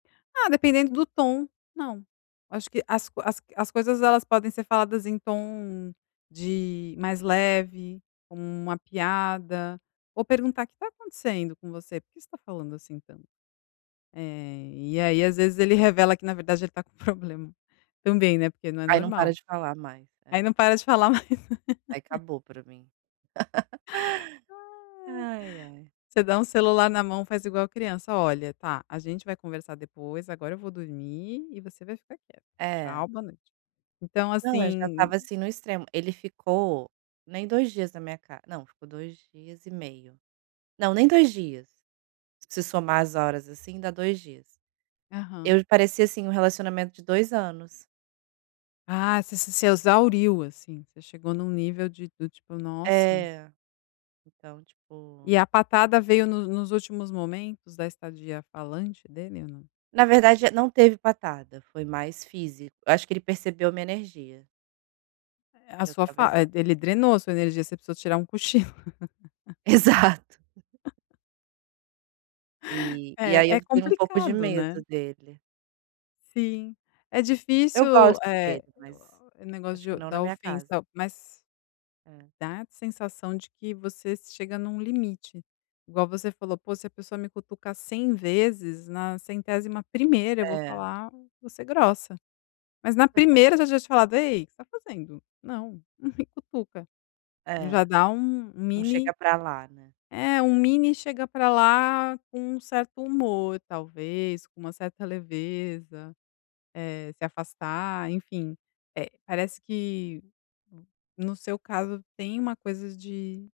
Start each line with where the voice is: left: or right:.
left: Ah, dependendo do tom, não. Acho que as as as coisas, elas podem ser faladas em tom de mais leve, como uma piada, ou perguntar: "O que tá acontecendo com você, por que você tá falando assim tanto?". Eh, e aí às vezes ele revela que na verdade ele tá com problema também, né, porque não é
right: Aí não
left: normal.
right: para de falar mais, é.
left: Aí não para de falar mais.
right: Aí acabou para mim.
left: Ai.
right: Ai, ai.
left: Você dá um celular na mão, faz igual criança: "Olha, tá, a gente vai conversar depois, agora eu vou dormir e você vai ficar quieto.
right: É.
left: Tchau, boa noite". Então
right: Não, eu já
left: assim
right: estava assim no extremo. Ele ficou nem 2 dias na minha ca não, ficou 2 dias e meio. Não, nem 2 dias. Se somar as horas, assim, dá 2 dias.
left: Aham.
right: Eu parecia assim, um relacionamento de 2 anos.
left: Ah, você se exauriu, assim, você chegou num nível de do tipo: "Nossa".
right: É. Então, tipo
left: E a patada veio no nos últimos momentos da estadia falante dele ou não?
right: Na verdade não teve patada, foi mais físico acho que ele percebeu minha energia.
left: Eh, a
right: Que eu
left: sua
right: estava
left: fa
right: exa
left: eh, ele drenou a sua energia, você precisou tirar um cochilo.
right: Exato. E e aí
left: É,
right: eu
left: é
right: tenho um pouco de
left: complicado, né.
right: medo dele.
left: Sim. É
right: Eu
left: difícil,
right: gosto
left: eh,
right: dele, mas
left: o
right: acho que
left: negócio de
right: não na
left: da
right: minha casa.
left: ofensa, mas
right: É.
left: dá sensação de que vocês chega num limite. Igual você falou: "Pô, se a pessoa me cutuca 100 vezes, na 101ª eu vou
right: É.
left: falar vou ser grossa". Mas na primeira você já tinha falado: "Ei, o que você está fazendo? Não, não me cutuca". Já
right: É.
left: dá um
right: Um
left: mini
right: chega para lá, né.
left: É, um mini chega para lá com um certo humor talvez, com uma certa leveza. Eh, se afastar enfim, eh, parece que, no seu caso, tem uma coisa de